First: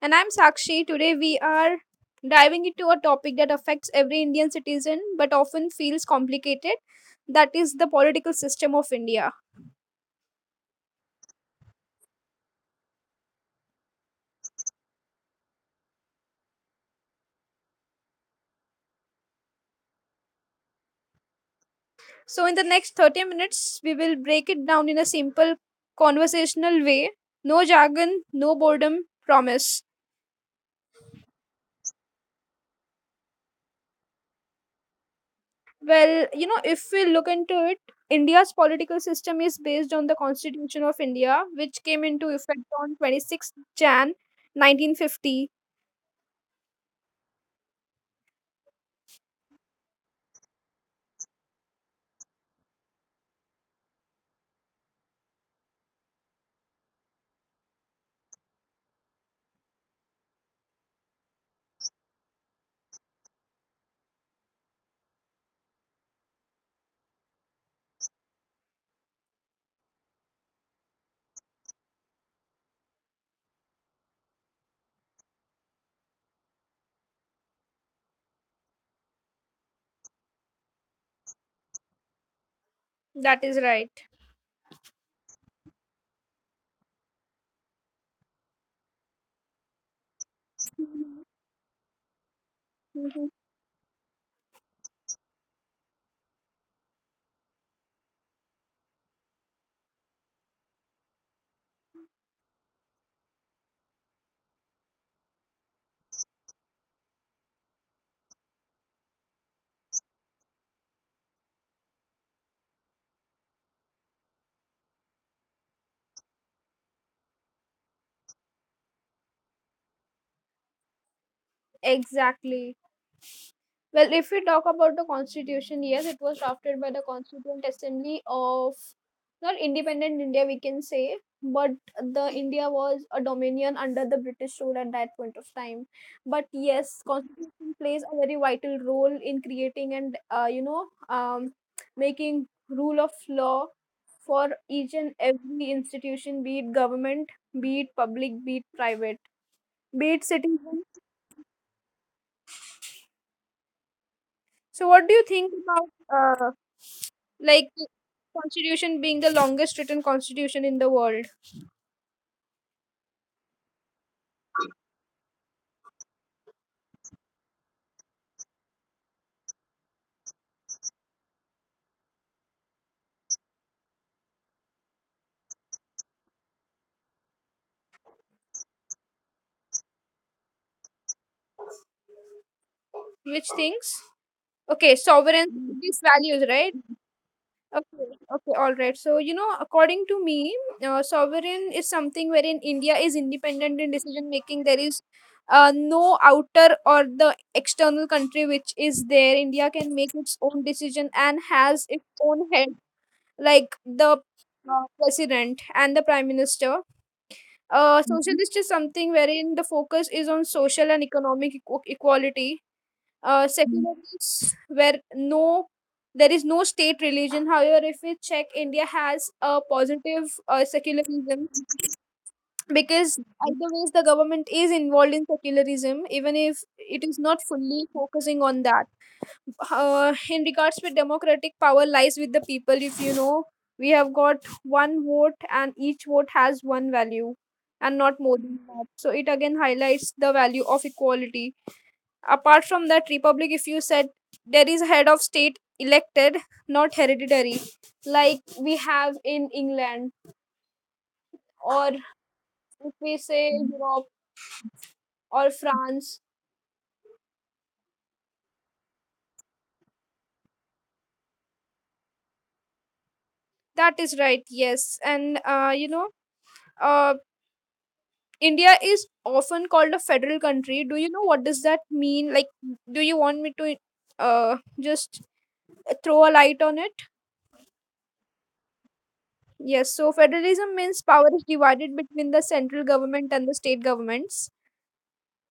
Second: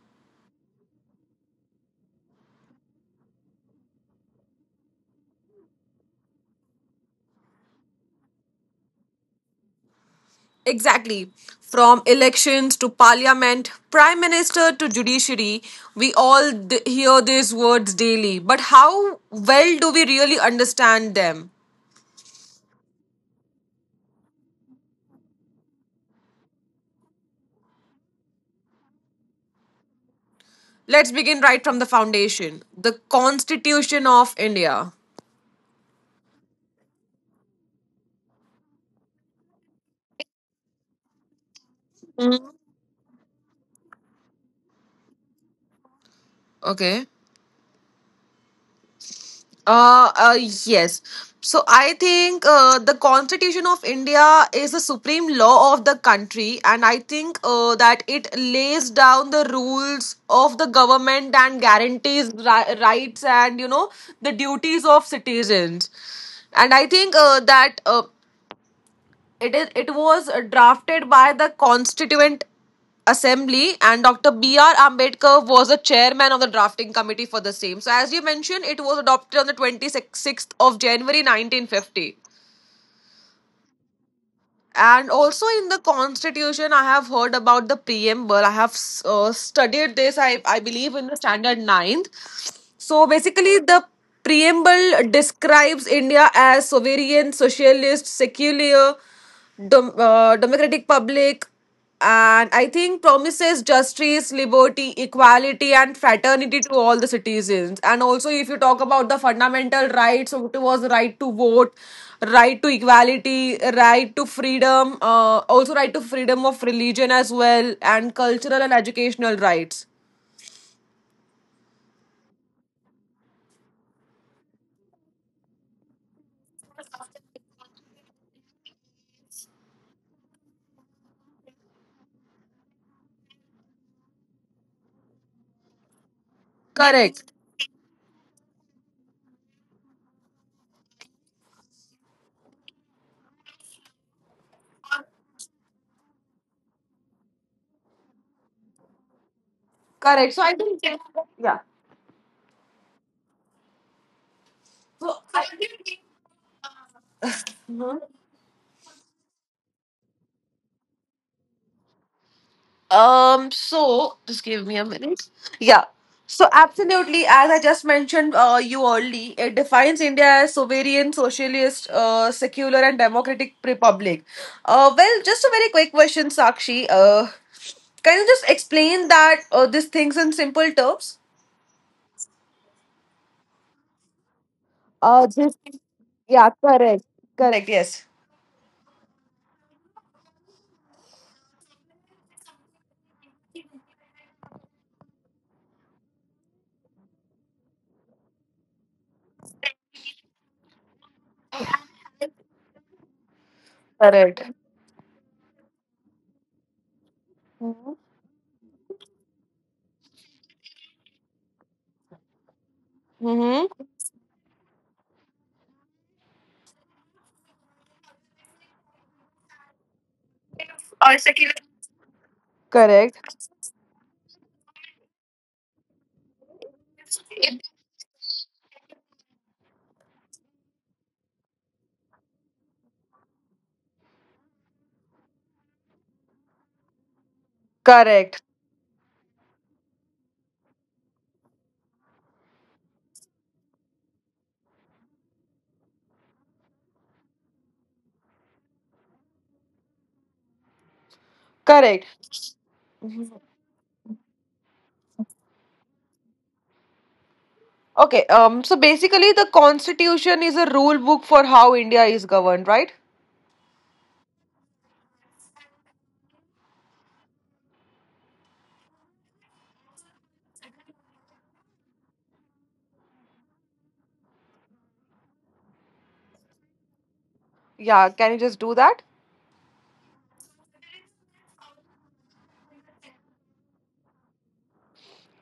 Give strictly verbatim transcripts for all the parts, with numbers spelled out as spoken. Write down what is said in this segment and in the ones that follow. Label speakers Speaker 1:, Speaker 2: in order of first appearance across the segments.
Speaker 1: And I'm Sakshi. Today we are diving into a topic that affects every Indian citizen but often feels complicated, that is, the political system of India.
Speaker 2: Exactly. From elections to parliament, prime minister to judiciary, we all d- hear these words daily. But how well do we really understand them?
Speaker 1: So, in the next thirty minutes, we will break it down in a simple, conversational way. No jargon, no boredom, promise.
Speaker 2: Let's begin right from the foundation the Constitution of India.
Speaker 1: Well, you know, if we look into it, India's political system is based on the Constitution of India, which came into effect
Speaker 2: Mhm.
Speaker 1: on twenty-sixth January nineteen fifty.
Speaker 2: Okay. Uh, uh, yes. So I think uh, the Constitution of India is the supreme law of the country, and I think uh, that it lays down the rules of the government and guarantees ri- rights and you know the duties of citizens. And I think uh, that uh, it is. It was uh, drafted by the Constituent Assembly, and Doctor B R. Ambedkar was the chairman of the drafting committee for the same. So, as you mentioned, it was adopted on the twenty-sixth of January nineteen fifty.
Speaker 1: That is right.
Speaker 2: And also in the constitution, I have heard about the preamble. I have uh, studied this, I, I believe, in the standard ninth. So
Speaker 1: Mhm.
Speaker 2: basically, the preamble describes India as sovereign, socialist, secular, dom uh, democratic public, and I think promises justice, liberty, equality, and fraternity to all the citizens. And also, if you talk about the fundamental rights, so it was right to vote, right to equality, right to freedom, uh, also right to freedom of religion as well, and cultural and educational rights.
Speaker 1: Exactly. Well, if we talk about the constitution, yes, it was drafted by the Constituent Assembly of not independent India, we can say, but the India was a dominion under the British rule at that point of time. But yes,
Speaker 2: Correct.
Speaker 1: constitution plays a very vital role in creating and uh, you know um, making rule of law for each and every institution, be it government, be it public, be it private, be it
Speaker 2: Correct. So I
Speaker 1: citizen.
Speaker 2: think yeah.
Speaker 1: So, what do you think about uh, like
Speaker 2: Mhm.
Speaker 1: constitution being the longest written constitution in the world?
Speaker 2: Um, so just give me a minute. Yeah. So absolutely, as I just mentioned uh, you early, it defines India as sovereign, socialist, uh, secular, and democratic republic. Uh, well, just a very quick question, Sakshi. Uh, can you just explain that uh, these things in simple terms?
Speaker 1: Which things? Okay,
Speaker 2: Uh,
Speaker 1: sovereign,
Speaker 2: this,
Speaker 1: these values,
Speaker 2: yeah,
Speaker 1: right?
Speaker 2: correct, correct, Correct.
Speaker 1: Okay,
Speaker 2: Yes.
Speaker 1: okay, all right. So, you know, according to me, uh, sovereign is something wherein India is independent in decision making. There is uh, no outer or the external country which is there. India can make its own decision and has its own head, like the
Speaker 2: Correct.
Speaker 1: uh, president and the prime minister. Uh, Mhm. Socialist is something wherein the focus is on social and economic equ- equality. Uh, Mm.
Speaker 2: Mm-hmm.
Speaker 1: Secular is where no, there is no state religion. However, if we check, India has a positive uh, secularism, because
Speaker 2: Correct.
Speaker 1: either ways the government is involved in secularism, even if it is not fully focusing on that. Uh, in regards with democratic, power lies with the people. If you know, we have got one vote and each vote has one value and not more
Speaker 2: Correct.
Speaker 1: than that, so it again highlights the value of equality. Apart from that, republic, if you said, there is head of state elected, not hereditary, like we have in England, or,
Speaker 2: Correct.
Speaker 1: if we say, Europe or France.
Speaker 2: Okay, um, so basically the constitution is a rule book for how India is governed, right?
Speaker 1: That is right. Yes, and uh, you know uh, India is often called a federal country. Do you know what does that mean? Like, do you want me to uh just throw a light on it?
Speaker 2: Yeah, can you just do that?
Speaker 1: Yes. So federalism means power is divided between the central government and the state governments.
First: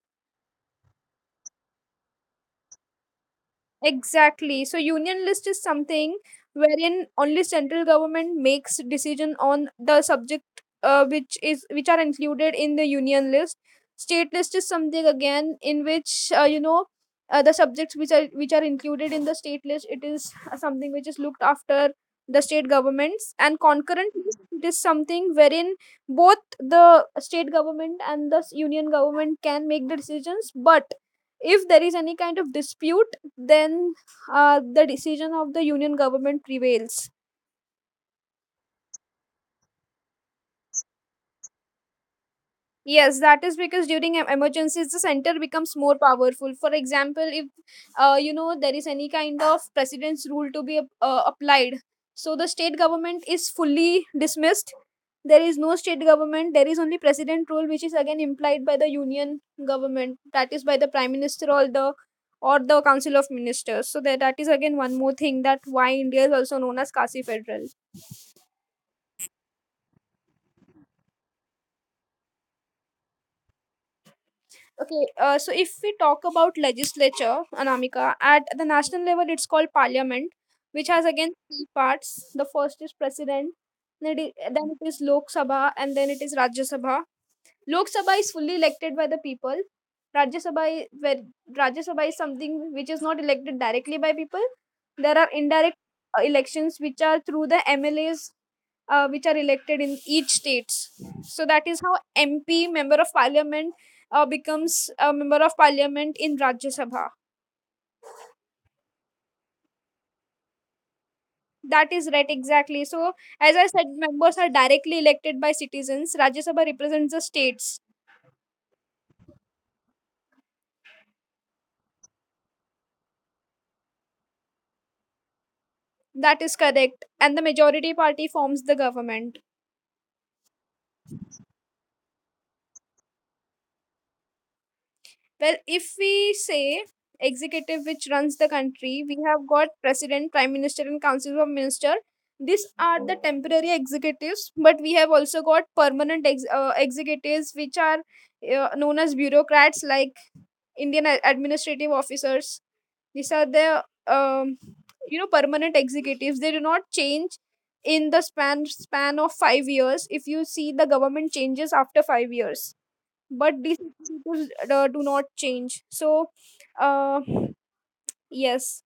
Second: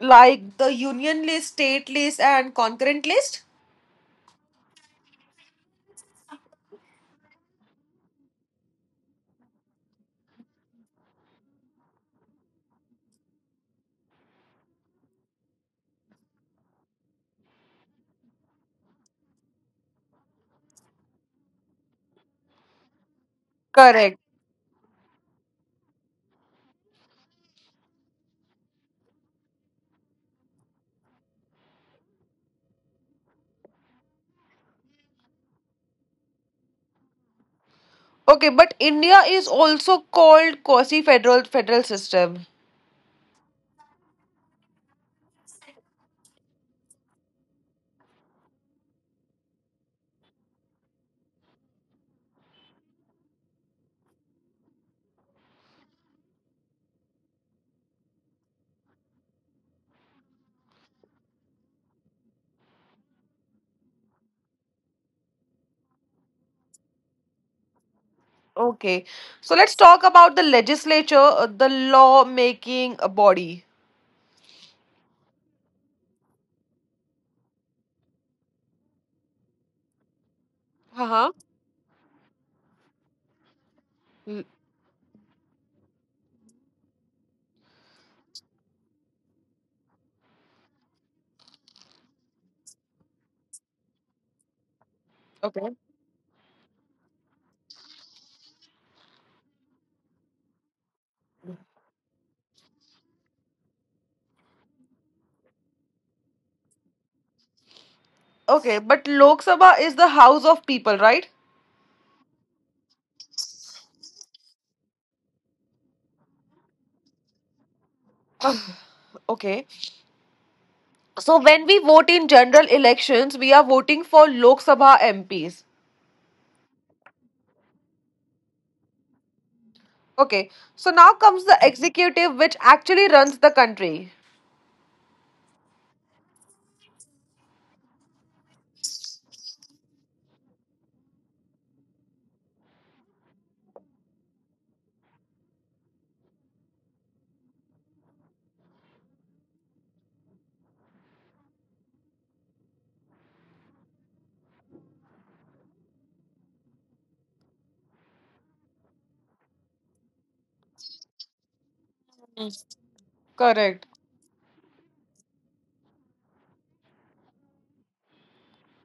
Speaker 2: Like the union list, state list, and concurrent list?
Speaker 1: Exactly. So union list is something wherein only central government makes decision on the subject uh, which is which are included in the union list. State list is something, again, in which uh, you know uh, the subjects which are which are included in the state list, it is uh, something which is looked after the state governments, and concurrent
Speaker 2: Correct.
Speaker 1: list, it is something wherein both the state government and the s- union government can make the decisions, but if there is any kind of dispute, then uh, the decision of the union government prevails.
Speaker 2: Okay, but India is also called quasi-federal federal system.
Speaker 1: Yes, that is because during em- emergencies, the center becomes more powerful. For example, if, uh, you know there is any kind of president's rule to be ap- uh, applied, so the state government is fully dismissed. There is no state government. There is only president rule, which is again implied by the union government. That is by the prime minister or the, or the council of ministers. So that that is again one more thing that why India is also known as quasi Federal.
Speaker 2: Okay, so let's talk about the legislature, uh, the law-making uh, body.
Speaker 1: Okay, uh, so if we talk about legislature, Anamika, at the national level, it's called parliament, which has
Speaker 2: Uh-huh.
Speaker 1: again three parts. The first is president, then it
Speaker 2: Mm.
Speaker 1: i- then it is Lok Sabha, and then it is Rajya Sabha. Lok Sabha is fully elected by the people. Rajya Sabha, i- where Rajya Sabha is something which is not elected directly by people. There are
Speaker 2: Okay.
Speaker 1: indirect uh, elections which are through the M L As uh, which are elected in each states. So that is how M P, member of parliament, uh, becomes a member of parliament in Rajya Sabha.
Speaker 2: Okay, but Lok Sabha is the house of people, right?
Speaker 1: That is right, exactly. So, as I said, members are directly elected by citizens. Rajya Sabha represents the states.
Speaker 2: Okay. So when we vote in general elections, we are voting for Lok Sabha M Ps.
Speaker 1: That is correct. And the majority party forms the government.
Speaker 2: Okay. So now comes the executive, which actually runs the country.
Speaker 1: Well, if we say executive which runs the country, we have got president, prime minister, and council of minister. These are the temporary executives, but we have also got permanent ex- uh, executives, which are uh, known as bureaucrats, like Indian a- administrative officers. These are the um, you know permanent executives. They do not change in the span span of five years. If you see, the government changes after five years, but these
Speaker 2: Correct.
Speaker 1: people uh, do not change, so uh, yes.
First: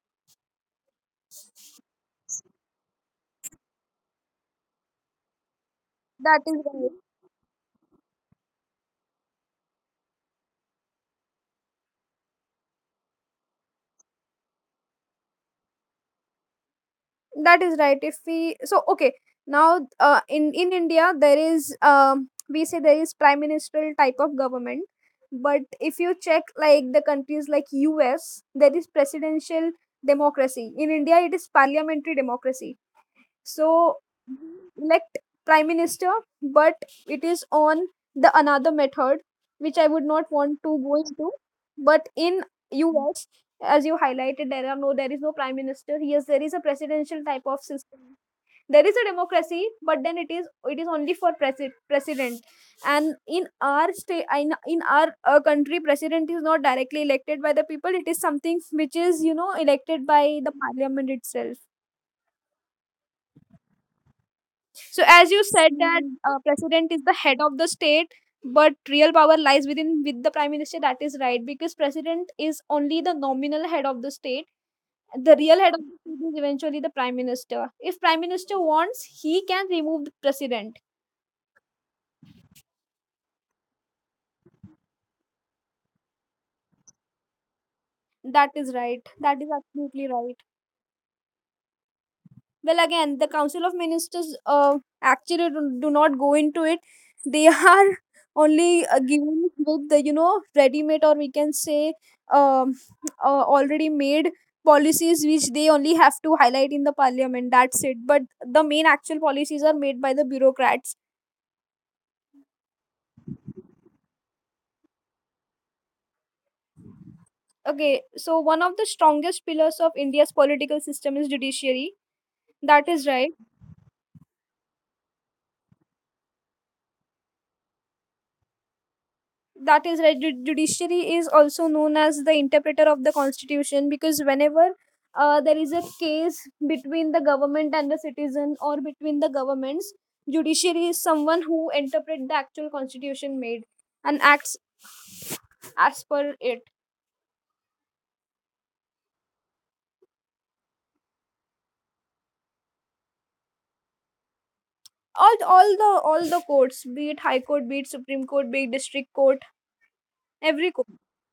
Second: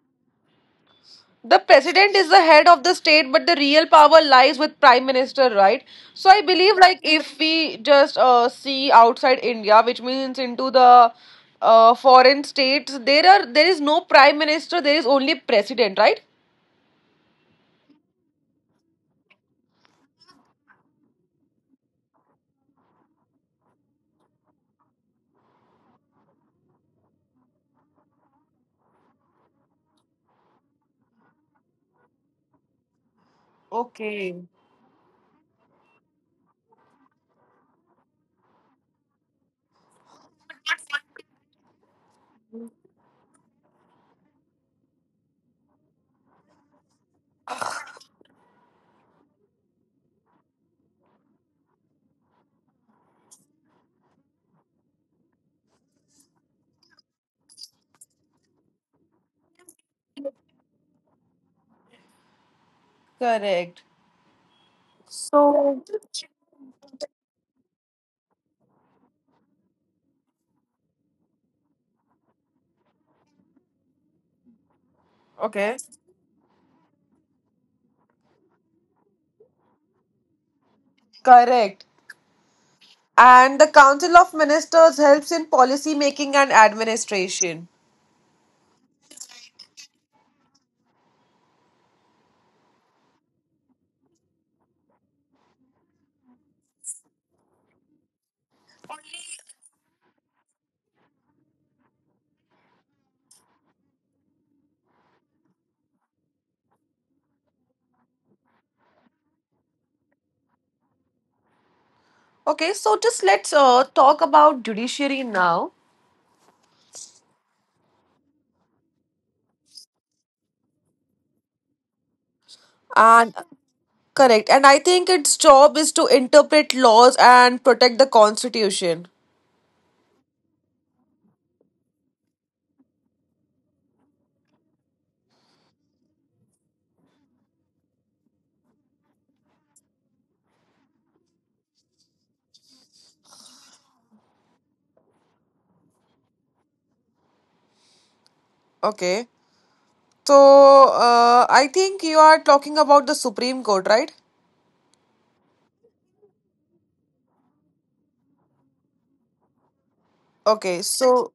Speaker 2: The president is the head of the state, but the real power lies with prime minister, right? So
Speaker 1: That
Speaker 2: I
Speaker 1: is
Speaker 2: believe,
Speaker 1: right.
Speaker 2: like, if we just uh, see outside India, which means into the uh, foreign states, there are there is no prime minister, there is only president, right?
Speaker 1: That is right, if we, so okay, now uh, in in India there is, um, we say there is prime ministerial type of government, but if you check, like the countries like US, there is presidential democracy. In India, it is parliamentary democracy. So
Speaker 2: Okay.
Speaker 1: elect prime minister, but it is on the another method, which I would not want to go into. But in U S, as you highlighted, there are no there is no prime minister. Yes, there is a presidential type of system. There is a democracy, but then it is it is only for presi- president. And in our state, in, in our uh, country, president is not directly elected by the people. It is something which is, you know, elected by the parliament itself.
Speaker 2: Correct.
Speaker 1: So, as you said that uh, president is the head of the state, but real power lies within with the prime minister. That is right, because president is only the nominal head of the state. The real head
Speaker 2: Okay.
Speaker 1: of the state is eventually the prime minister. If prime minister wants, he can remove the president.
Speaker 2: Correct. And the Council of Ministers helps in policy making and administration.
Speaker 1: That is right. That is absolutely right. Well, again, the Council of Ministers uh, actually do, do not go into it. They are only uh, given with the, you know, ready-made, or we can say, um, uh, already made policies which they only have to highlight in the parliament, that's it. But the main actual policies are made by the bureaucrats.
Speaker 2: Okay, so just let's uh, talk about judiciary now.
Speaker 1: Okay, so one of the strongest pillars of India's political system is judiciary. That is right.
Speaker 2: And correct, and I think its job is to interpret laws and protect the constitution.
Speaker 1: that is right Ju- judiciary is also known as the interpreter of the constitution, because whenever uh, there is a case between the government and the citizen or between the governments, judiciary is someone who interpret the actual constitution made and acts as per it.
Speaker 2: Okay, so uh, I think you are talking about the Supreme Court, right?
Speaker 1: All all the all the courts, be it high court, be it supreme court, be it district court, every
Speaker 2: Okay,
Speaker 1: court.
Speaker 2: so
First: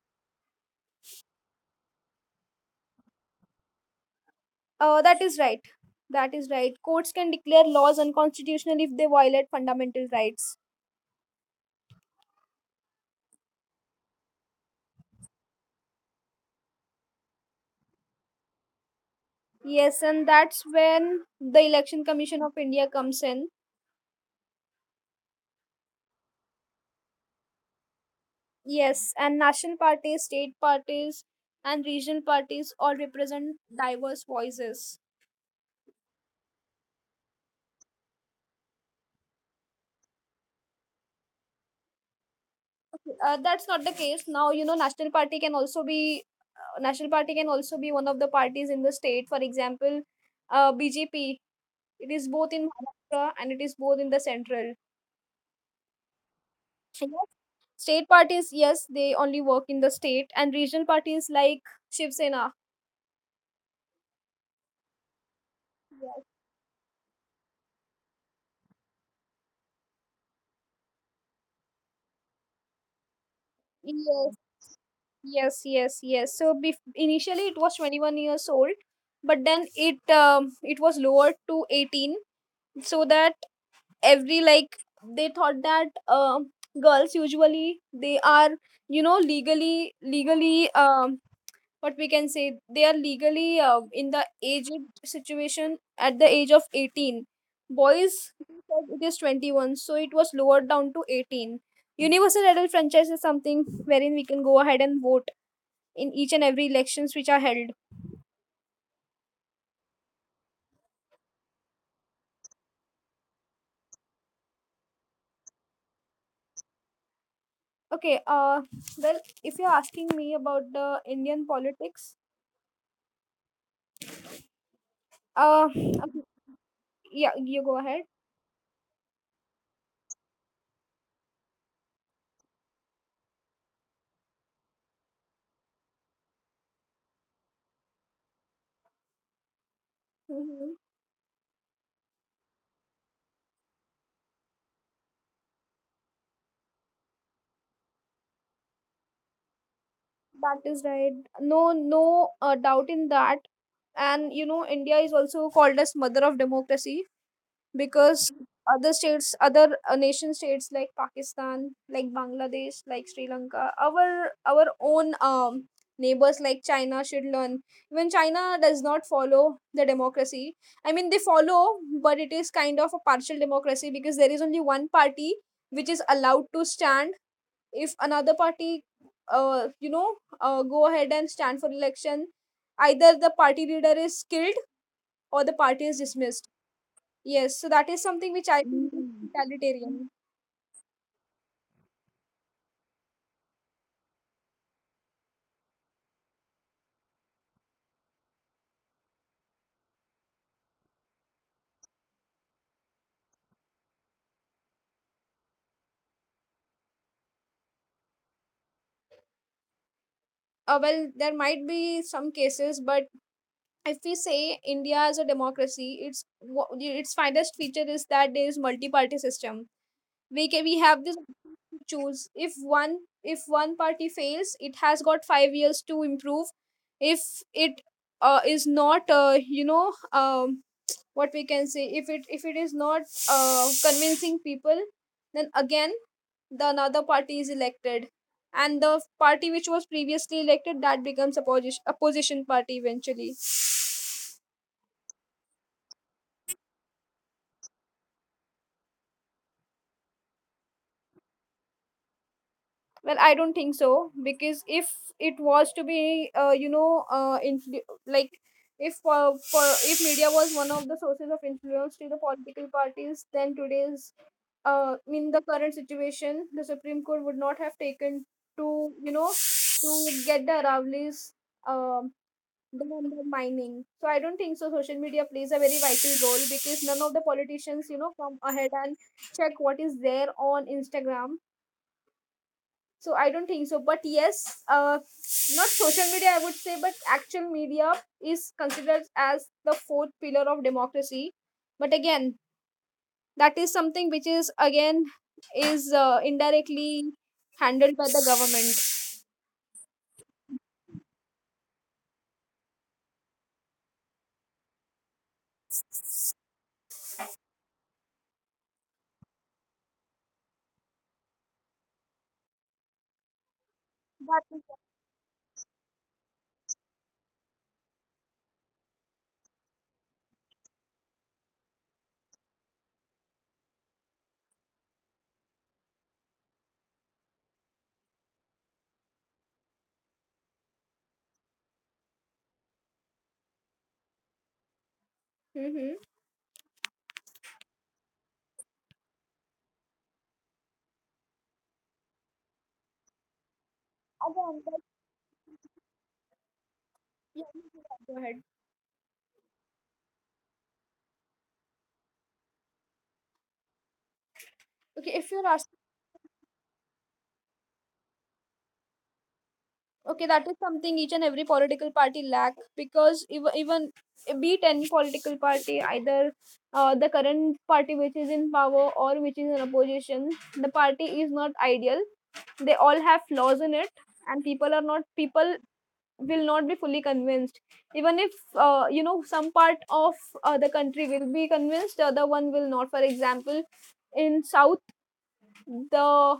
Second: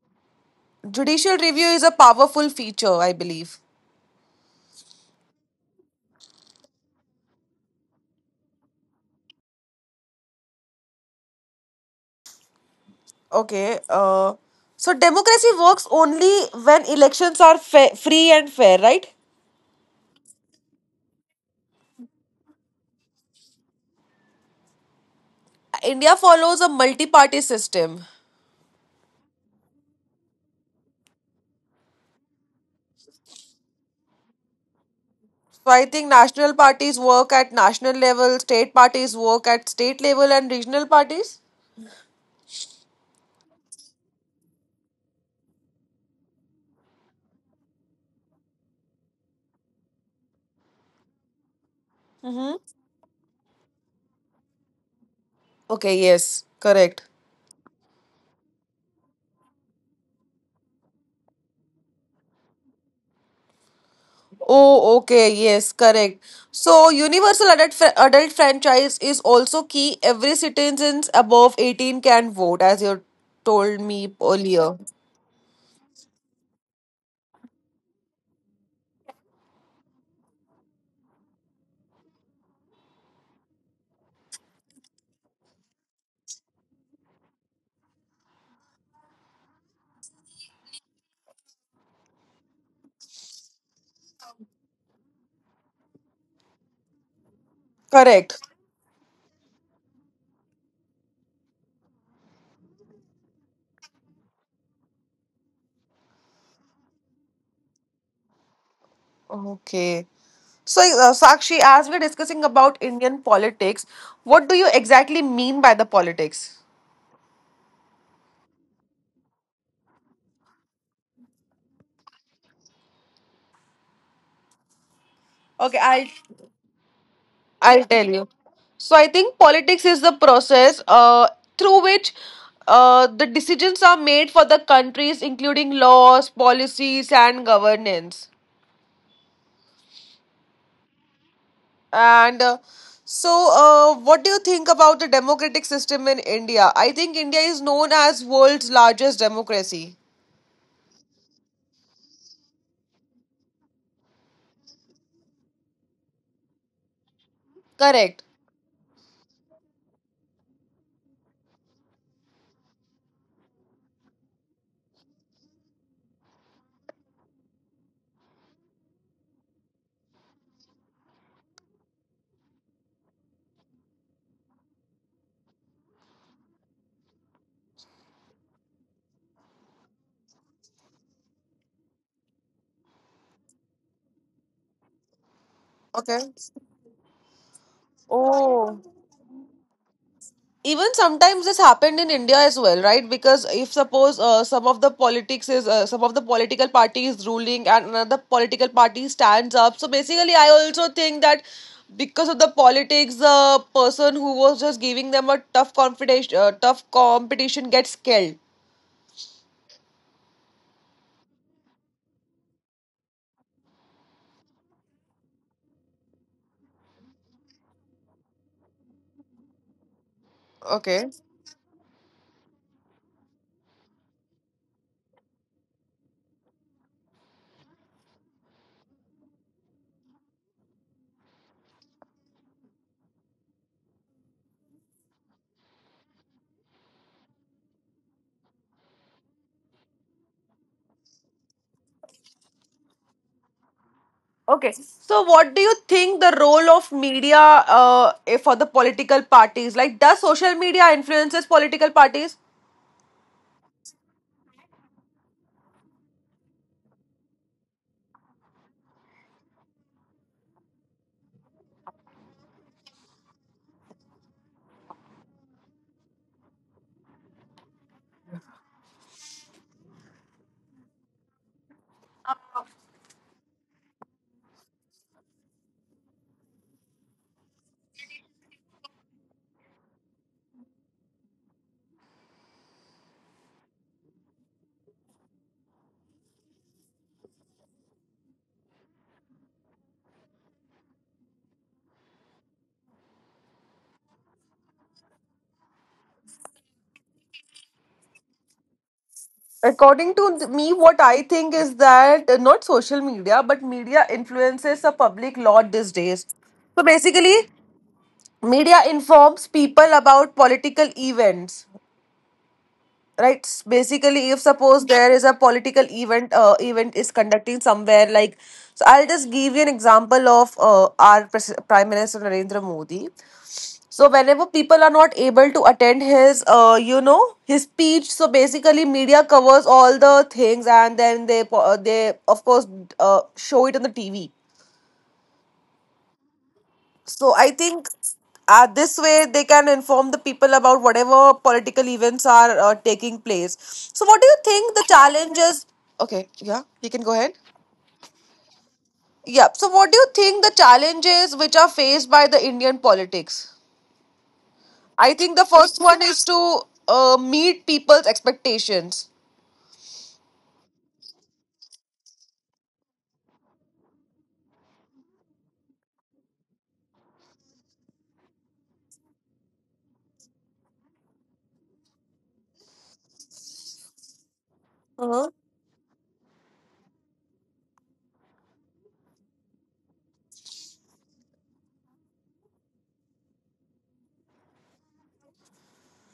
Speaker 2: judicial review is a powerful feature, I believe.
Speaker 1: uh, That is right. That is right courts can declare laws unconstitutional if they violate fundamental rights.
Speaker 2: Okay, uh, so democracy works only when elections are fa- free and fair, right?
Speaker 1: Yes, and that's when the Election Commission of India comes in.
Speaker 2: India follows a multi-party system.
Speaker 1: Yes, and national parties, state parties, and regional parties all represent diverse voices.
Speaker 2: So I think national parties work at national level, state parties work at state level, and regional parties.
Speaker 1: Uh, that's not the case now. You know, national party can also be uh, national party can also be one of the parties in the state. For example, uh, B J P. It is both
Speaker 2: Mm-hmm.
Speaker 1: in Maharashtra and it is both in the central.
Speaker 2: Okay, yes,
Speaker 1: Yes.
Speaker 2: correct.
Speaker 1: State parties, yes, they only work in the state, and regional parties like Shiv Sena.
Speaker 2: Oh, okay, yes,
Speaker 1: Yes.
Speaker 2: correct. So universal adult fr- adult franchise is also key. Every citizens above eighteen can vote, as you told me
Speaker 1: Yes,
Speaker 2: earlier.
Speaker 1: Yes, yes, yes. So bef initially it was twenty-one years old, but then it um, it was lowered to eighteen, so that every, like, they thought that, um girls usually, they are, you know, legally legally, um what we can say, they are legally uh, in the age situation at the age of eighteen. Boys
Speaker 2: Correct.
Speaker 1: said it is twenty-one, so it was lowered down to eighteen. Universal adult franchise is something wherein we can go ahead and vote in each and every elections which are held.
Speaker 2: Okay. So, uh, Sakshi, as we're discussing about Indian politics, what do you exactly mean by the politics?
Speaker 1: Okay, uh well, if you're asking me about the Indian politics, uh
Speaker 2: Okay,
Speaker 1: okay,
Speaker 2: I'll
Speaker 1: yeah, you go
Speaker 2: I'll
Speaker 1: ahead.
Speaker 2: tell you. So I think politics is the process uh, through which uh, the decisions are made for the countries, including laws, policies, and governance.
Speaker 1: Mhm.
Speaker 2: And uh, so, uh, what do you think about the democratic system in India? I think India is known as world's largest democracy.
Speaker 1: That is right. No no uh, doubt in that. And you know, India is also called as mother of democracy, because
Speaker 2: Correct.
Speaker 1: other states, other uh, nation states like Pakistan, like Bangladesh, like Sri Lanka, our our own, um neighbors like China should learn. Even China does not follow the democracy. I mean, they follow, but it is kind of a partial democracy, because there is only one party which is allowed to stand. If another party uh, you know uh, go ahead and stand for election, either the party leader is killed or the party is
Speaker 2: Okay.
Speaker 1: dismissed. Yes, so that is something which I think is, Mm, totalitarian.
Speaker 2: Even sometimes this happened in India as well, right? Because if suppose uh, some of the politics is uh, some of the political party is ruling and another political party stands up, so basically I also think that because of the politics the person who was just giving them a tough competition uh, tough competition gets killed.
Speaker 1: Uh, well, there might be some cases, but if we say India as a democracy, its wha- its finest feature is that there is multi-party system. We can we have this
Speaker 2: Okay.
Speaker 1: option to choose. If one if one party fails, it has got five years to improve. If it uh, is not, uh, you know, um, what we can say, if it if it is not uh, convincing people, then again the another party is elected, and the party which was previously elected, that becomes opposition opposition party eventually.
Speaker 2: So what do you think the role of media uh, eh, for the political parties, like does social media influences political parties?
Speaker 1: Well, I don't think so, because if it was to be uh, you know uh, influ- like if uh, for if media was one of the sources of influence to the political parties, then today's uh, in the current situation the Supreme Court would not have taken to, you know, to get the Aravlis um than the mining. So I don't think so. Social media plays a very vital role because none of the politicians, you know, come ahead and check what is there on Instagram. So I don't think so. But yes, uh, not social media, I would say, but actual media is considered as the fourth pillar of democracy. But again, that is something which is again is uh, indirectly handled by the government.
Speaker 2: According to th- me, what I think is that uh, not social media, but media influences the public lot these days. So basically, media informs people about political events, right? S-
Speaker 1: That
Speaker 2: Basically, if
Speaker 1: is,
Speaker 2: suppose there is a political event, uh, event is conducting somewhere, like so, I'll just give you an example of uh, our pres- Prime Minister Narendra Modi. So whenever people are not able to attend his, uh, you know, his speech, so basically media covers all the things, and then they, po- uh, they of course, uh, show it on the T V.
Speaker 1: mm-hmm,
Speaker 2: So I think uh, this way they can inform the people about whatever political events are uh, taking place. So what do you
Speaker 1: again, that,
Speaker 2: think the challenges? Okay, yeah, you can go
Speaker 1: yeah,
Speaker 2: ahead.
Speaker 1: you can go ahead.
Speaker 2: Yeah. So what do you think the challenges which are faced by the Indian politics?
Speaker 1: Okay, if
Speaker 2: I
Speaker 1: you're
Speaker 2: think the
Speaker 1: asking.
Speaker 2: first one is to uh, meet people's expectations.
Speaker 1: Okay, that is something each and every political party lack, because even, even be it any political party, either uh, the current party which is in power or which is in opposition, the party is not ideal. They all have flaws in it, and people are not
Speaker 2: Uh-huh.
Speaker 1: people will not be fully convinced. Even if uh, you know some part of uh, the country will be convinced, the other one will not. For example, in South the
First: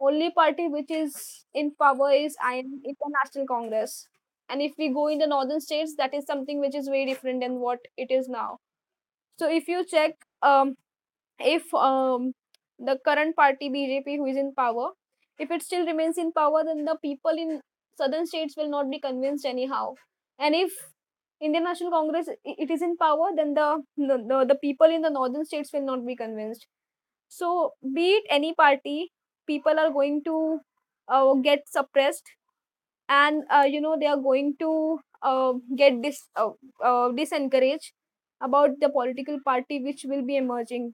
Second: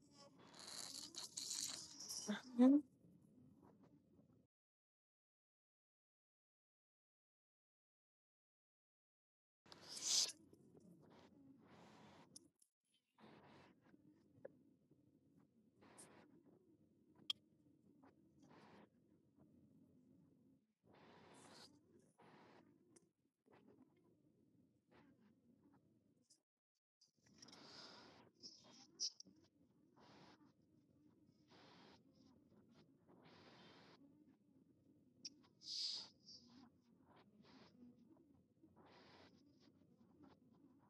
Speaker 1: only party which is in power is in international congress, and if we go in the northern states, that is something which is very different than what it is now. So if you check, um, if um, the current party BJP who is in power, if it still remains in power, then the people in southern states will not be convinced anyhow. And if Indian National Congress i- it is in power, then the, the the the people in the northern states will not be convinced. So, be it any party, people are going to uh, get suppressed, and uh, you know they are going to uh, get dis uh, uh, disencouraged about the political party which will be emerging.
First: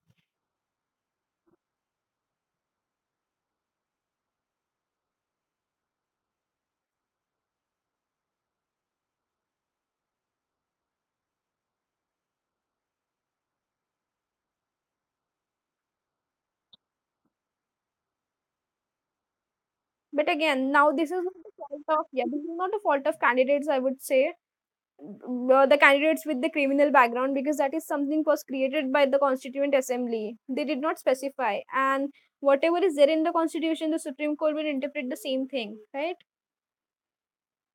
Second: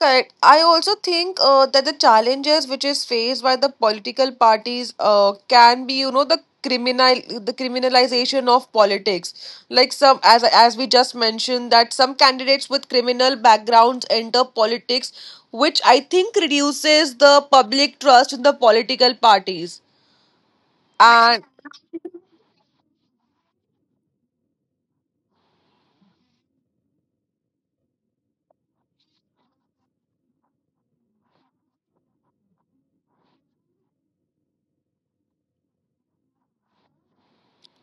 Speaker 2: Correct. I also think uh, that the challenges which is faced by the political parties uh, can be, you know, the criminal the criminalization of politics. Like some as as we just mentioned that some candidates with criminal backgrounds enter politics, which I think reduces the public trust in the political parties.
Speaker 1: But again, now this is not
Speaker 2: And
Speaker 1: the fault of, yeah, this is not the fault of candidates. I would say uh, the candidates with the criminal background, because that is something was created by the constituent assembly. They did not specify, and whatever is there in the constitution, the Supreme Court will interpret the same thing, right?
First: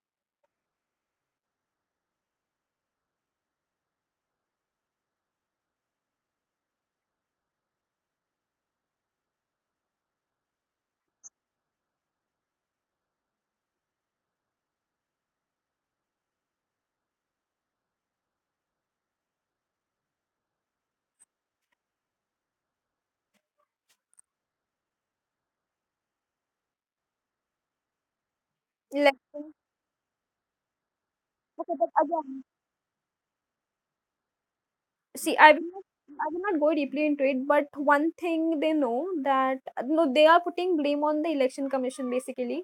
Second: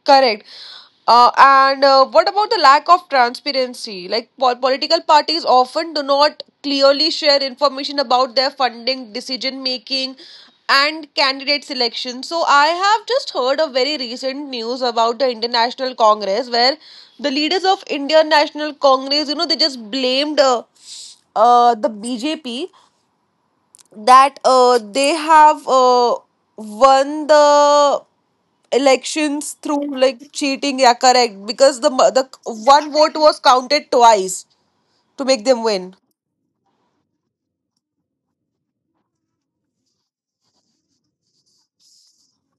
Speaker 2: correct. Uh, and uh, what about the lack of transparency? Like po- political parties often do not clearly share information about their funding, decision making, and candidate selection. So I have just heard a very recent news about the Indian National Congress where the leaders of Indian National Congress, you know, they just blamed uh, uh, the B J P that uh, they have uh, won the
Speaker 1: Like,
Speaker 2: elections through like cheating, yeah, correct,
Speaker 1: okay,
Speaker 2: because
Speaker 1: but
Speaker 2: the mo- the
Speaker 1: again,
Speaker 2: one vote was counted twice to
Speaker 1: see,
Speaker 2: make
Speaker 1: I will
Speaker 2: them
Speaker 1: not,
Speaker 2: win.
Speaker 1: I will not go deeply into it. But one thing they know that no, they are putting blame on the election commission basically.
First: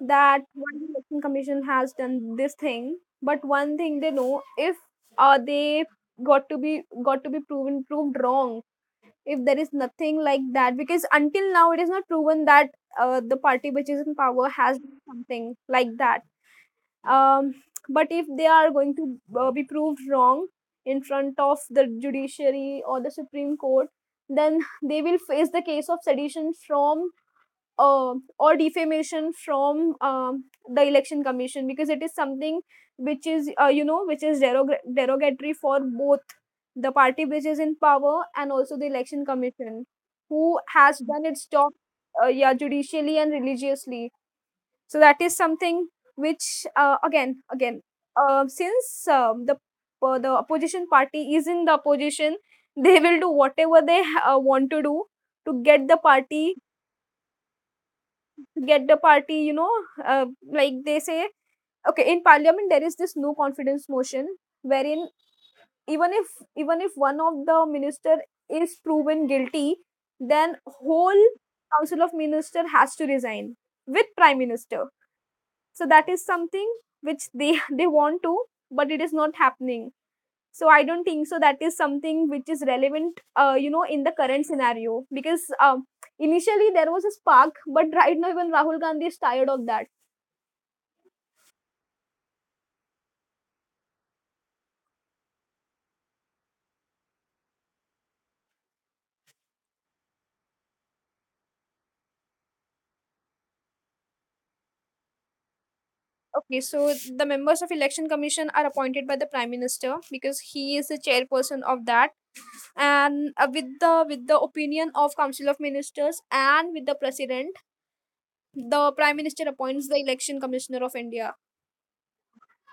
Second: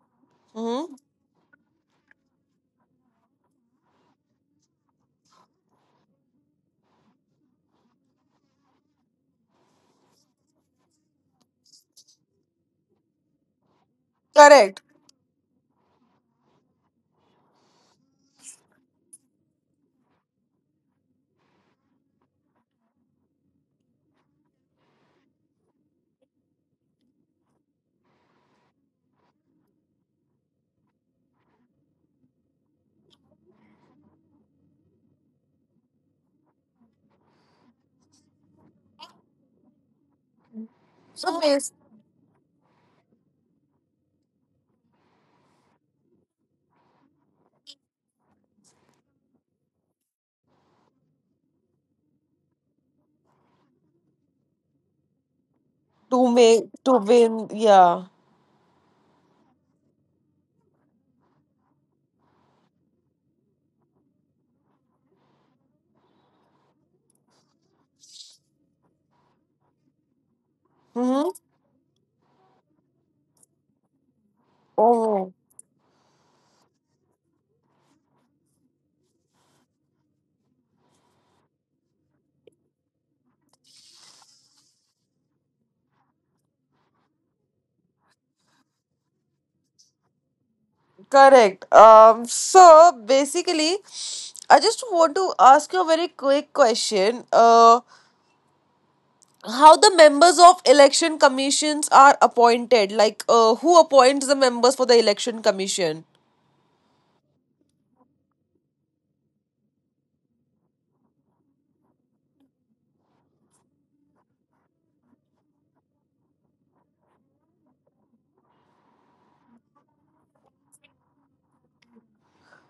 Speaker 1: That one
Speaker 2: Hmm.
Speaker 1: election commission has done this thing. But one thing they know, if uh, they got to be got to be proven proved wrong. If there is nothing like that, because until now it is not proven that uh, the party which is in power has
Speaker 2: Correct.
Speaker 1: done something like that. Um, but if they are going to uh, be proved wrong in front of the judiciary or the Supreme Court, then they will face the case of sedition from uh, or defamation from um, the election commission, because it is something which is uh, you know which is derog- derogatory for both the party which is in power and also the election commission who has done
Speaker 2: So
Speaker 1: its job,
Speaker 2: bas-
Speaker 1: uh, yeah, judicially and religiously. So that is something which uh, again again, uh, since um, the uh, the opposition party is in the opposition, they will do whatever they uh, want to do to get the
Speaker 2: to
Speaker 1: party,
Speaker 2: make to win, yeah.
Speaker 1: to get the party. You know, uh, like they say, okay, in parliament there is this no confidence motion wherein even if even if one of the minister is proven guilty, then whole
Speaker 2: Hmm.
Speaker 1: council of minister has to resign with prime minister.
Speaker 2: Oh.
Speaker 1: So that is something which they they want to, but it is not happening. So I don't think so. That is something which is relevant, uh, you know, in the current scenario, because um, initially there was a spark, but right now even Rahul Gandhi is tired of that.
Speaker 2: Correct. Um so basically I just want to ask you a very quick question. Uh how the members of election commissions are appointed? Like uh, who appoints the members for the election commission?
Speaker 1: Okay, so the members of election commission are appointed by the prime minister, because he is the chairperson of that, and uh, with the with the opinion of council of ministers and with the president, the prime minister appoints the election commissioner of India.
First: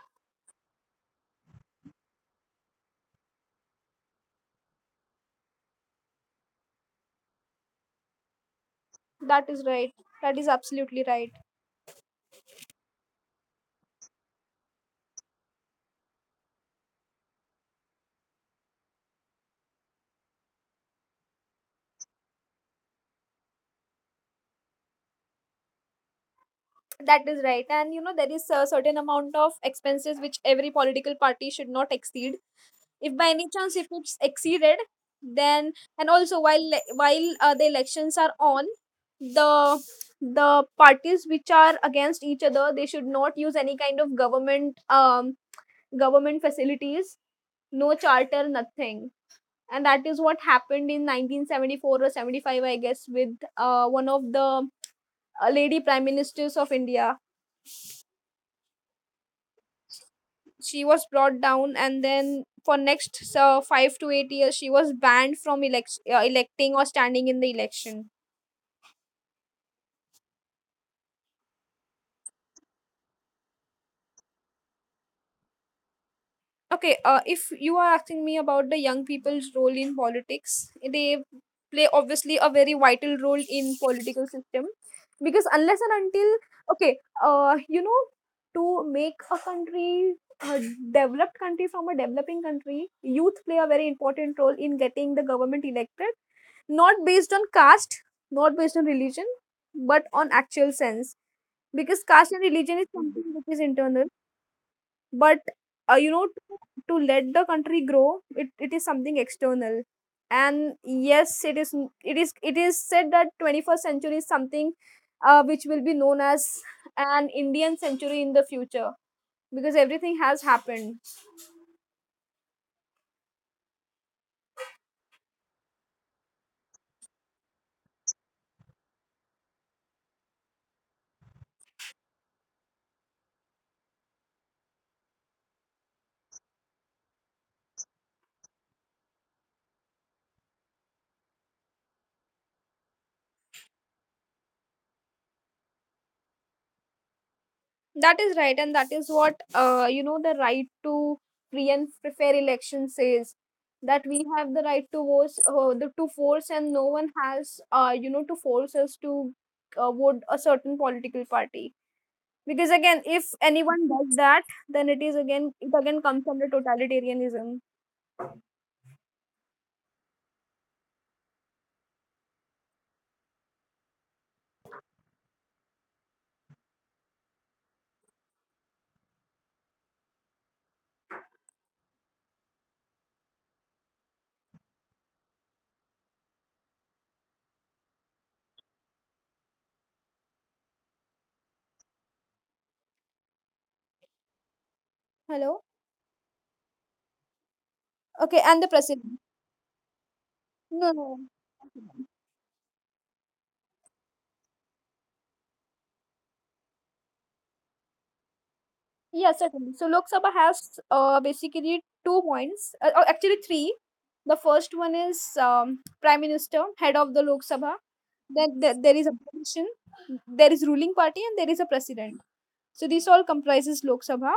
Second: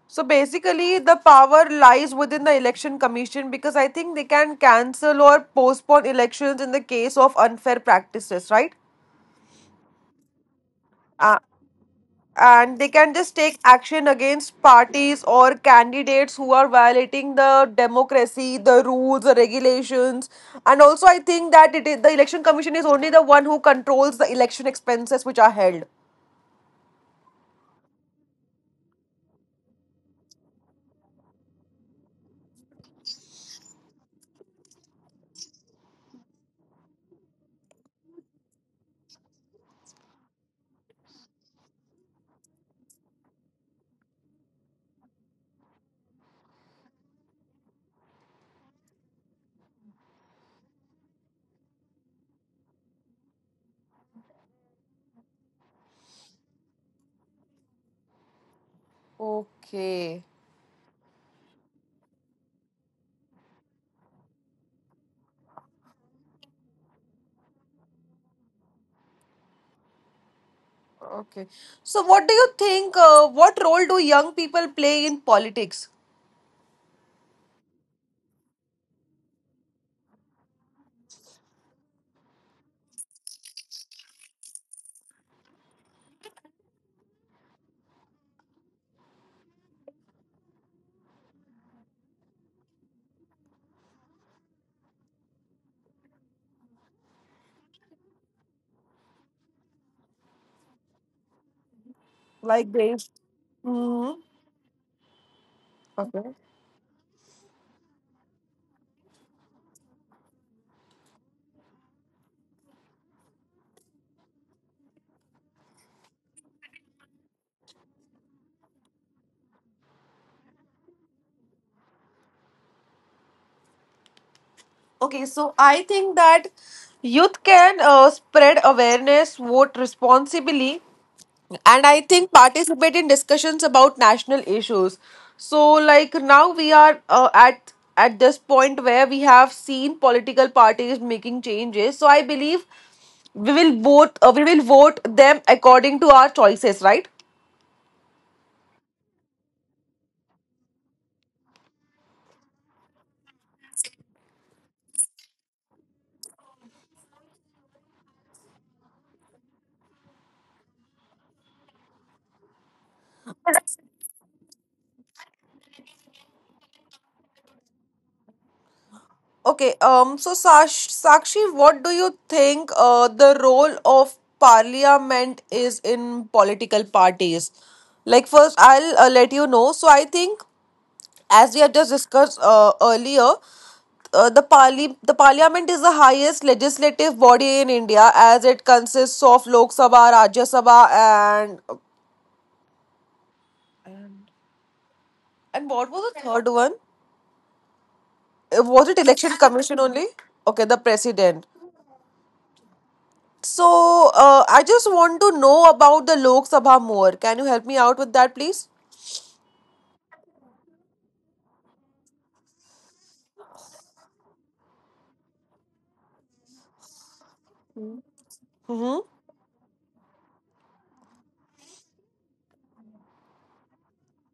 Speaker 2: So basically, the power lies within the election commission because I think they can cancel or postpone elections in the case of unfair practices, right?
Speaker 1: That is right. That is absolutely right.
Speaker 2: Uh, and they can just take action against parties or candidates who are violating the democracy, the rules, the regulations. And also, I think that it is, the election commission is only the one who controls the election expenses which are held.
Speaker 1: That is right. And you know, there is a certain amount of expenses which every political party should not exceed. If by any chance if it's exceeded, then and also while le- while uh, the elections are on, the the parties which are against each other, they should not use any kind of government um government facilities, no charter, nothing. And that is what happened in nineteen seventy-four or seventy-five, I guess, with uh, one of the a lady prime ministers of India.
Speaker 2: Okay.
Speaker 1: She was brought down, and then for next uh, five to eight years, she was banned from elect- uh, electing or standing in the election.
Speaker 2: Okay. So, what do you think? Uh, what role do young people play in politics?
Speaker 1: Okay, uh, if you are asking me about the young people's role in politics, they play obviously a very vital role in political system, because unless and until, okay, uh, you know, to make a country a developed country from a developing country, youth play a very important role in getting the government elected, not based on caste, not based on religion, but on actual sense. Because caste and
Speaker 2: Like
Speaker 1: religion is
Speaker 2: they
Speaker 1: something which is internal,
Speaker 2: hmm
Speaker 1: but uh, you know,
Speaker 2: okay
Speaker 1: to, to let the country grow, it, it is something external. And yes, it is it is it is said that twenty-first century is something uh, which will be known as an Indian century in the future, because everything has happened.
Speaker 2: okay. So I think that youth can uh, spread awareness, vote responsibly, and I think participate in discussions about national issues. So like now we are uh, at at this point where we have seen political parties making changes, so I believe we will vote uh, we will vote them according to our choices, right?
Speaker 1: That is right, and that is what uh, you know the right to free and f- fair election says, that we have the right to vote, uh, the to force, and no one has uh, you know to force us to uh, vote a certain political party. Because again, if anyone does that, then it is again it again comes under totalitarianism.
Speaker 2: Okay, um, so Sash Sakshi, what do you think uh, the role of parliament is in political parties? Like, first, I'll uh, let you know. So, I think, as we have just discussed uh, earlier, uh, the parli the parliament is the highest legislative body in India as it consists of Lok Sabha, Rajya Sabha, and
Speaker 1: Hello.
Speaker 2: and what was the third one?
Speaker 1: Okay, and
Speaker 2: Uh,
Speaker 1: the
Speaker 2: Was it
Speaker 1: president.
Speaker 2: election commission only? Okay, the
Speaker 1: No, no,
Speaker 2: president.
Speaker 1: no.
Speaker 2: So, uh, I just want to know about the Lok Sabha more. Can you help me out with that, please?
Speaker 1: Yes, certainly. So Lok Sabha has uh, basically two points, uh, or actually three. The first one is um, Prime Minister, head of the Lok Sabha. Then there, there
Speaker 2: Mm-hmm.
Speaker 1: is a opposition, there is ruling party, and there is a president. So this all comprises Lok Sabha.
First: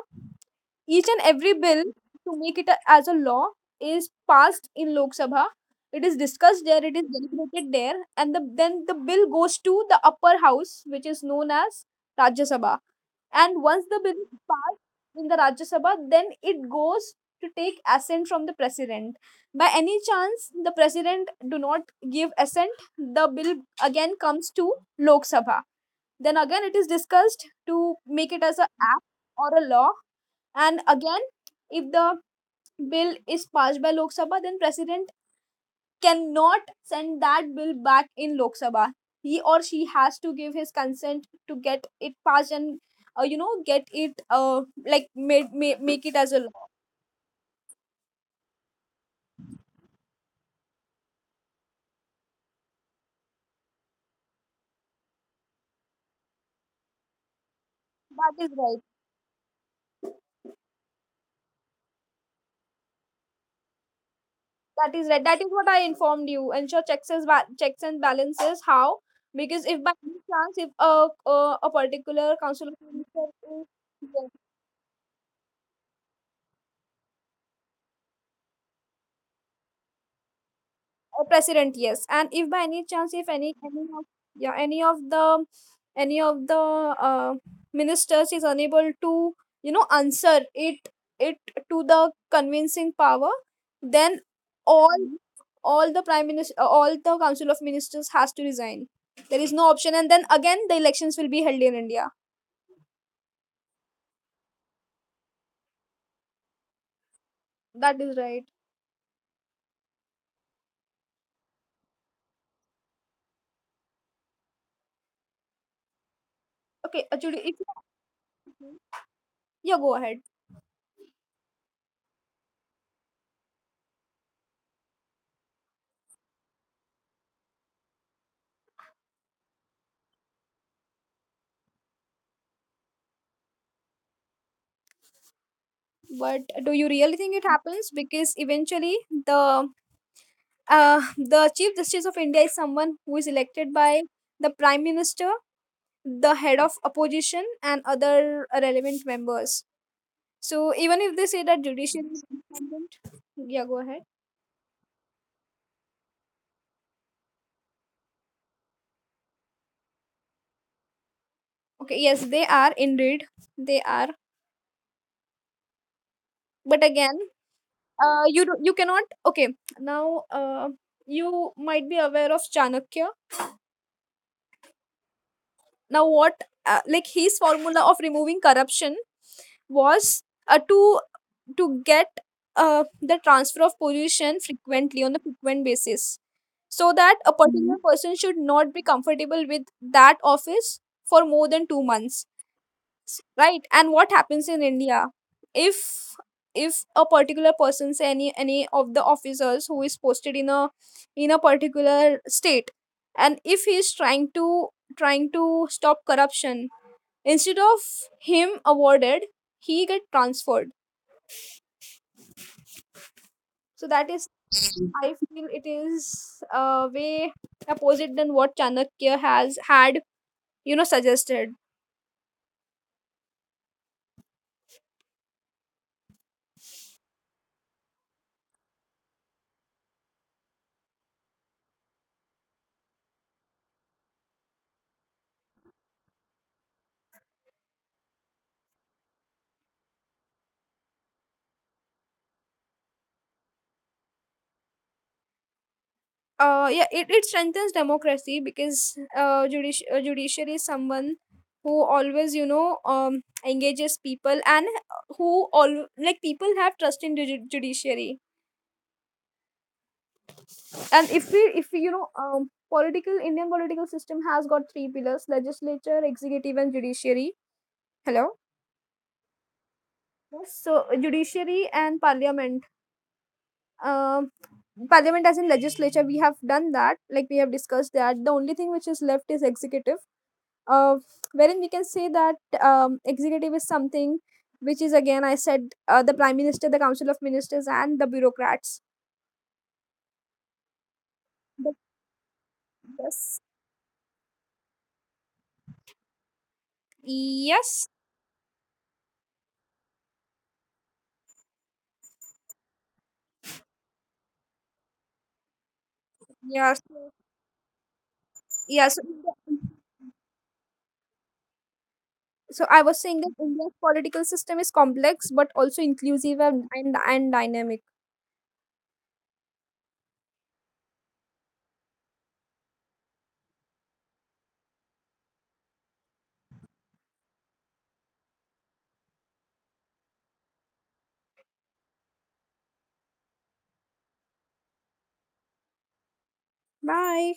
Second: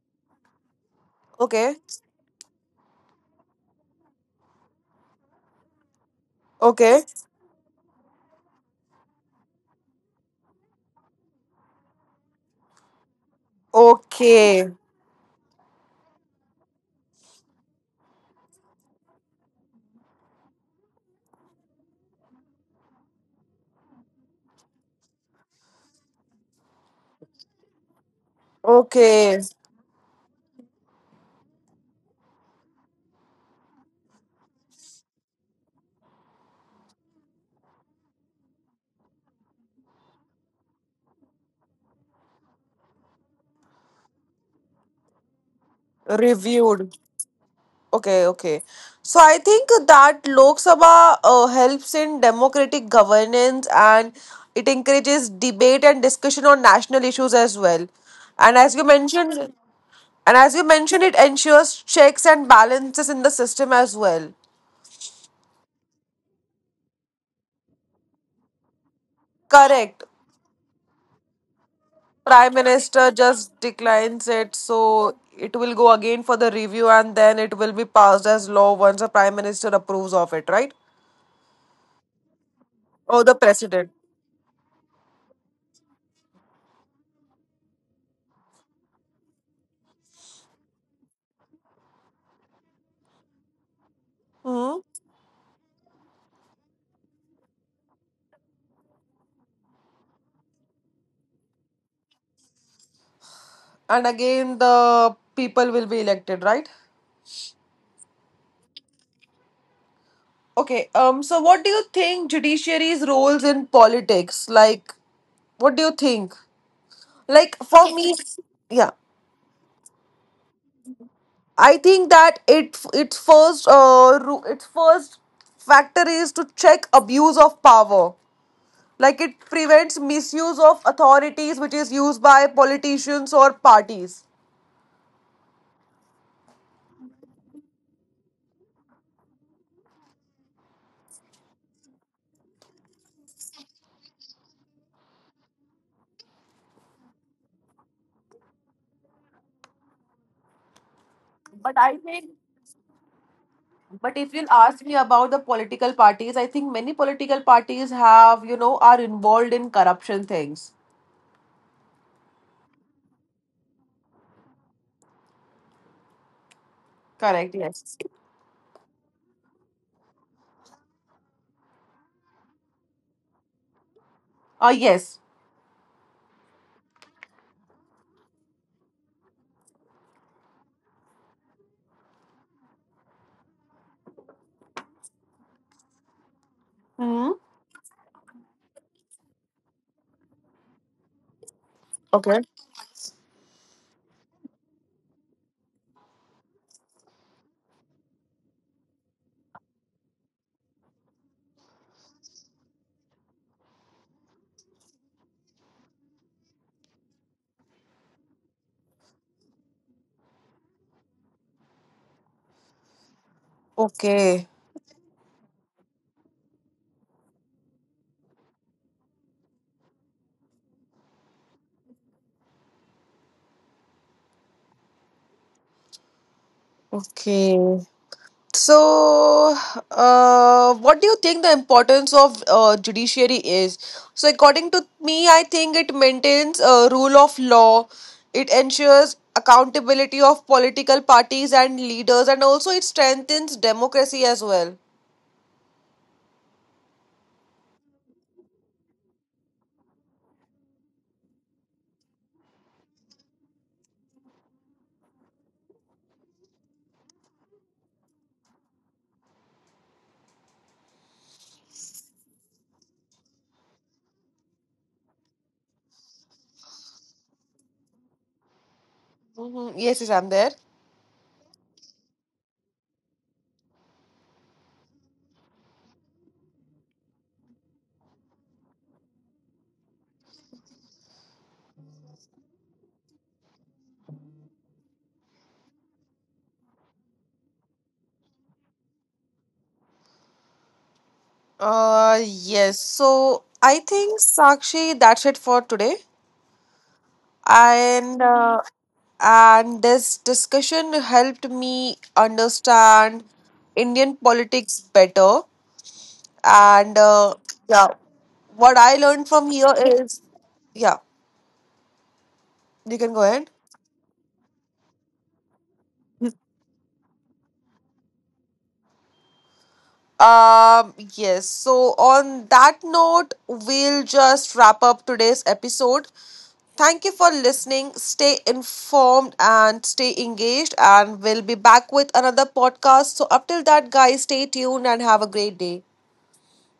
Speaker 1: Each and every
Speaker 2: Okay.
Speaker 1: bill to make it a, as a law, is passed in Lok Sabha. It is discussed there, it
Speaker 2: Okay.
Speaker 1: is deliberated there, and the, then the bill goes to the upper house, which is known as Rajya Sabha. And once the bill is
Speaker 2: Okay.
Speaker 1: passed in the Rajya Sabha, then it goes to take assent from the president. By any chance, the president do not give assent, the bill again comes to Lok Sabha. Then again, it is discussed to make it as a act
Speaker 2: Okay.
Speaker 1: or a law. And again, if the bill is passed by Lok Sabha, then President cannot send that bill back in Lok Sabha. He or she has to give his consent to get it passed and uh, you know get it uh, like made, ma- make it as a law.
Speaker 2: Reviewed. Okay. Okay. So, I think that Lok Sabha uh, helps in democratic governance and it encourages debate and discussion on national issues as well.
Speaker 1: That is
Speaker 2: And
Speaker 1: right.
Speaker 2: as you mentioned, and as you mentioned, it ensures checks and balances in the system as well.
Speaker 1: That is right. That is what I informed you. Ensure checks and ba- checks and balances. How? Because if by
Speaker 2: Correct.
Speaker 1: any chance if a a, a particular
Speaker 2: Prime
Speaker 1: council of
Speaker 2: Minister
Speaker 1: minister
Speaker 2: just
Speaker 1: is.
Speaker 2: declines it, so it will go again for the review and then it will be passed as law once the Prime Minister approves of it, right?
Speaker 1: Uh, president, yes. And if by any chance,
Speaker 2: Or
Speaker 1: if
Speaker 2: the
Speaker 1: any, any
Speaker 2: President.
Speaker 1: of, yeah, any of the, any of the uh, ministers is unable to, you know, answer it, it to the convincing power, then all,
Speaker 2: Hmm.
Speaker 1: mhm, all the prime minister, all the council of ministers has to resign. There is no option, and then again the elections will be held in India.
Speaker 2: And again, the people will be elected, right?
Speaker 1: That is right.
Speaker 2: Okay. Um. So, what do you think judiciary's roles in politics? Like, what do you think?
Speaker 1: Okay, actually, if
Speaker 2: Like for me,
Speaker 1: you-
Speaker 2: yeah,
Speaker 1: yeah, go ahead.
Speaker 2: I think that it its first uh ru- its first factor is to check abuse of power. Like it prevents misuse of authorities, which is used by politicians or parties.
Speaker 1: But do you really think it happens? Because eventually the uh, the chief justice of India is someone who is elected by the prime minister, the head of opposition and other relevant members. So even if they say that judiciary is independent, yeah, go ahead.
Speaker 2: But if you'll ask me about the political parties, I think many political parties have, you know, are involved in corruption things.
Speaker 1: Okay, yes, they are indeed, they are, but again,
Speaker 2: Correct, yes.
Speaker 1: uh, you do, you cannot. Okay, now, uh, you might be aware of Chanakya.
Speaker 2: Uh, yes.
Speaker 1: Now, what uh, like his formula of removing corruption was uh, to to get uh, the transfer of position frequently on a frequent basis, so that a
Speaker 2: Hmm.
Speaker 1: particular, mhm, person should not be comfortable with that office for more than two months,
Speaker 2: Okay.
Speaker 1: right? And what happens in India, if if a particular person, say any any of the officers who is posted in a in a particular state, and if he is trying to, trying to stop corruption, instead of him awarded, he get transferred. So that is,
Speaker 2: Okay.
Speaker 1: I feel it is uh, way opposite than what Chanakya has had, you know, suggested.
Speaker 2: Okay. So, uh, what do you think the importance of uh, judiciary is? So, according to me, I think it maintains a rule of law. It ensures accountability of political parties and leaders, and also it strengthens democracy as well.
Speaker 1: Uh, yeah, it, it strengthens democracy, because uh, judici- uh, judiciary is someone who always, you know, um, engages people and who all like people have trust in the ju- judiciary. And if we, if we, you know, um, political Indian political system has got three pillars: legislature, executive, and judiciary. Hello.
Speaker 2: Mhm. Yes, yes, I'm
Speaker 1: Yes.
Speaker 2: there.
Speaker 1: So uh, judiciary and parliament. Um, Parliament as in legislature, we have done that. Like we have discussed that. The only thing which is left is executive, uh, wherein we can say that um, executive is something which is again I said uh, the prime minister, the council of ministers and the bureaucrats, but
Speaker 2: Uh, yes.
Speaker 1: yes,
Speaker 2: So, I think Sakshi, that's it for today.
Speaker 1: yes,
Speaker 2: And uh, and this discussion helped me understand Indian politics better.
Speaker 1: yes,
Speaker 2: And uh, yeah,
Speaker 1: yeah. So,
Speaker 2: what I learned from here is yeah,
Speaker 1: so I was saying
Speaker 2: you
Speaker 1: that
Speaker 2: can go
Speaker 1: India's
Speaker 2: ahead.
Speaker 1: political system is complex but also inclusive and and, and dynamic.
Speaker 2: Um, yes, so on that note, we'll just wrap up today's episode. Thank you for listening. Stay informed and stay engaged, and we'll be back with another podcast. So, up till that, guys, stay tuned and have a great day.
Speaker 1: Bye.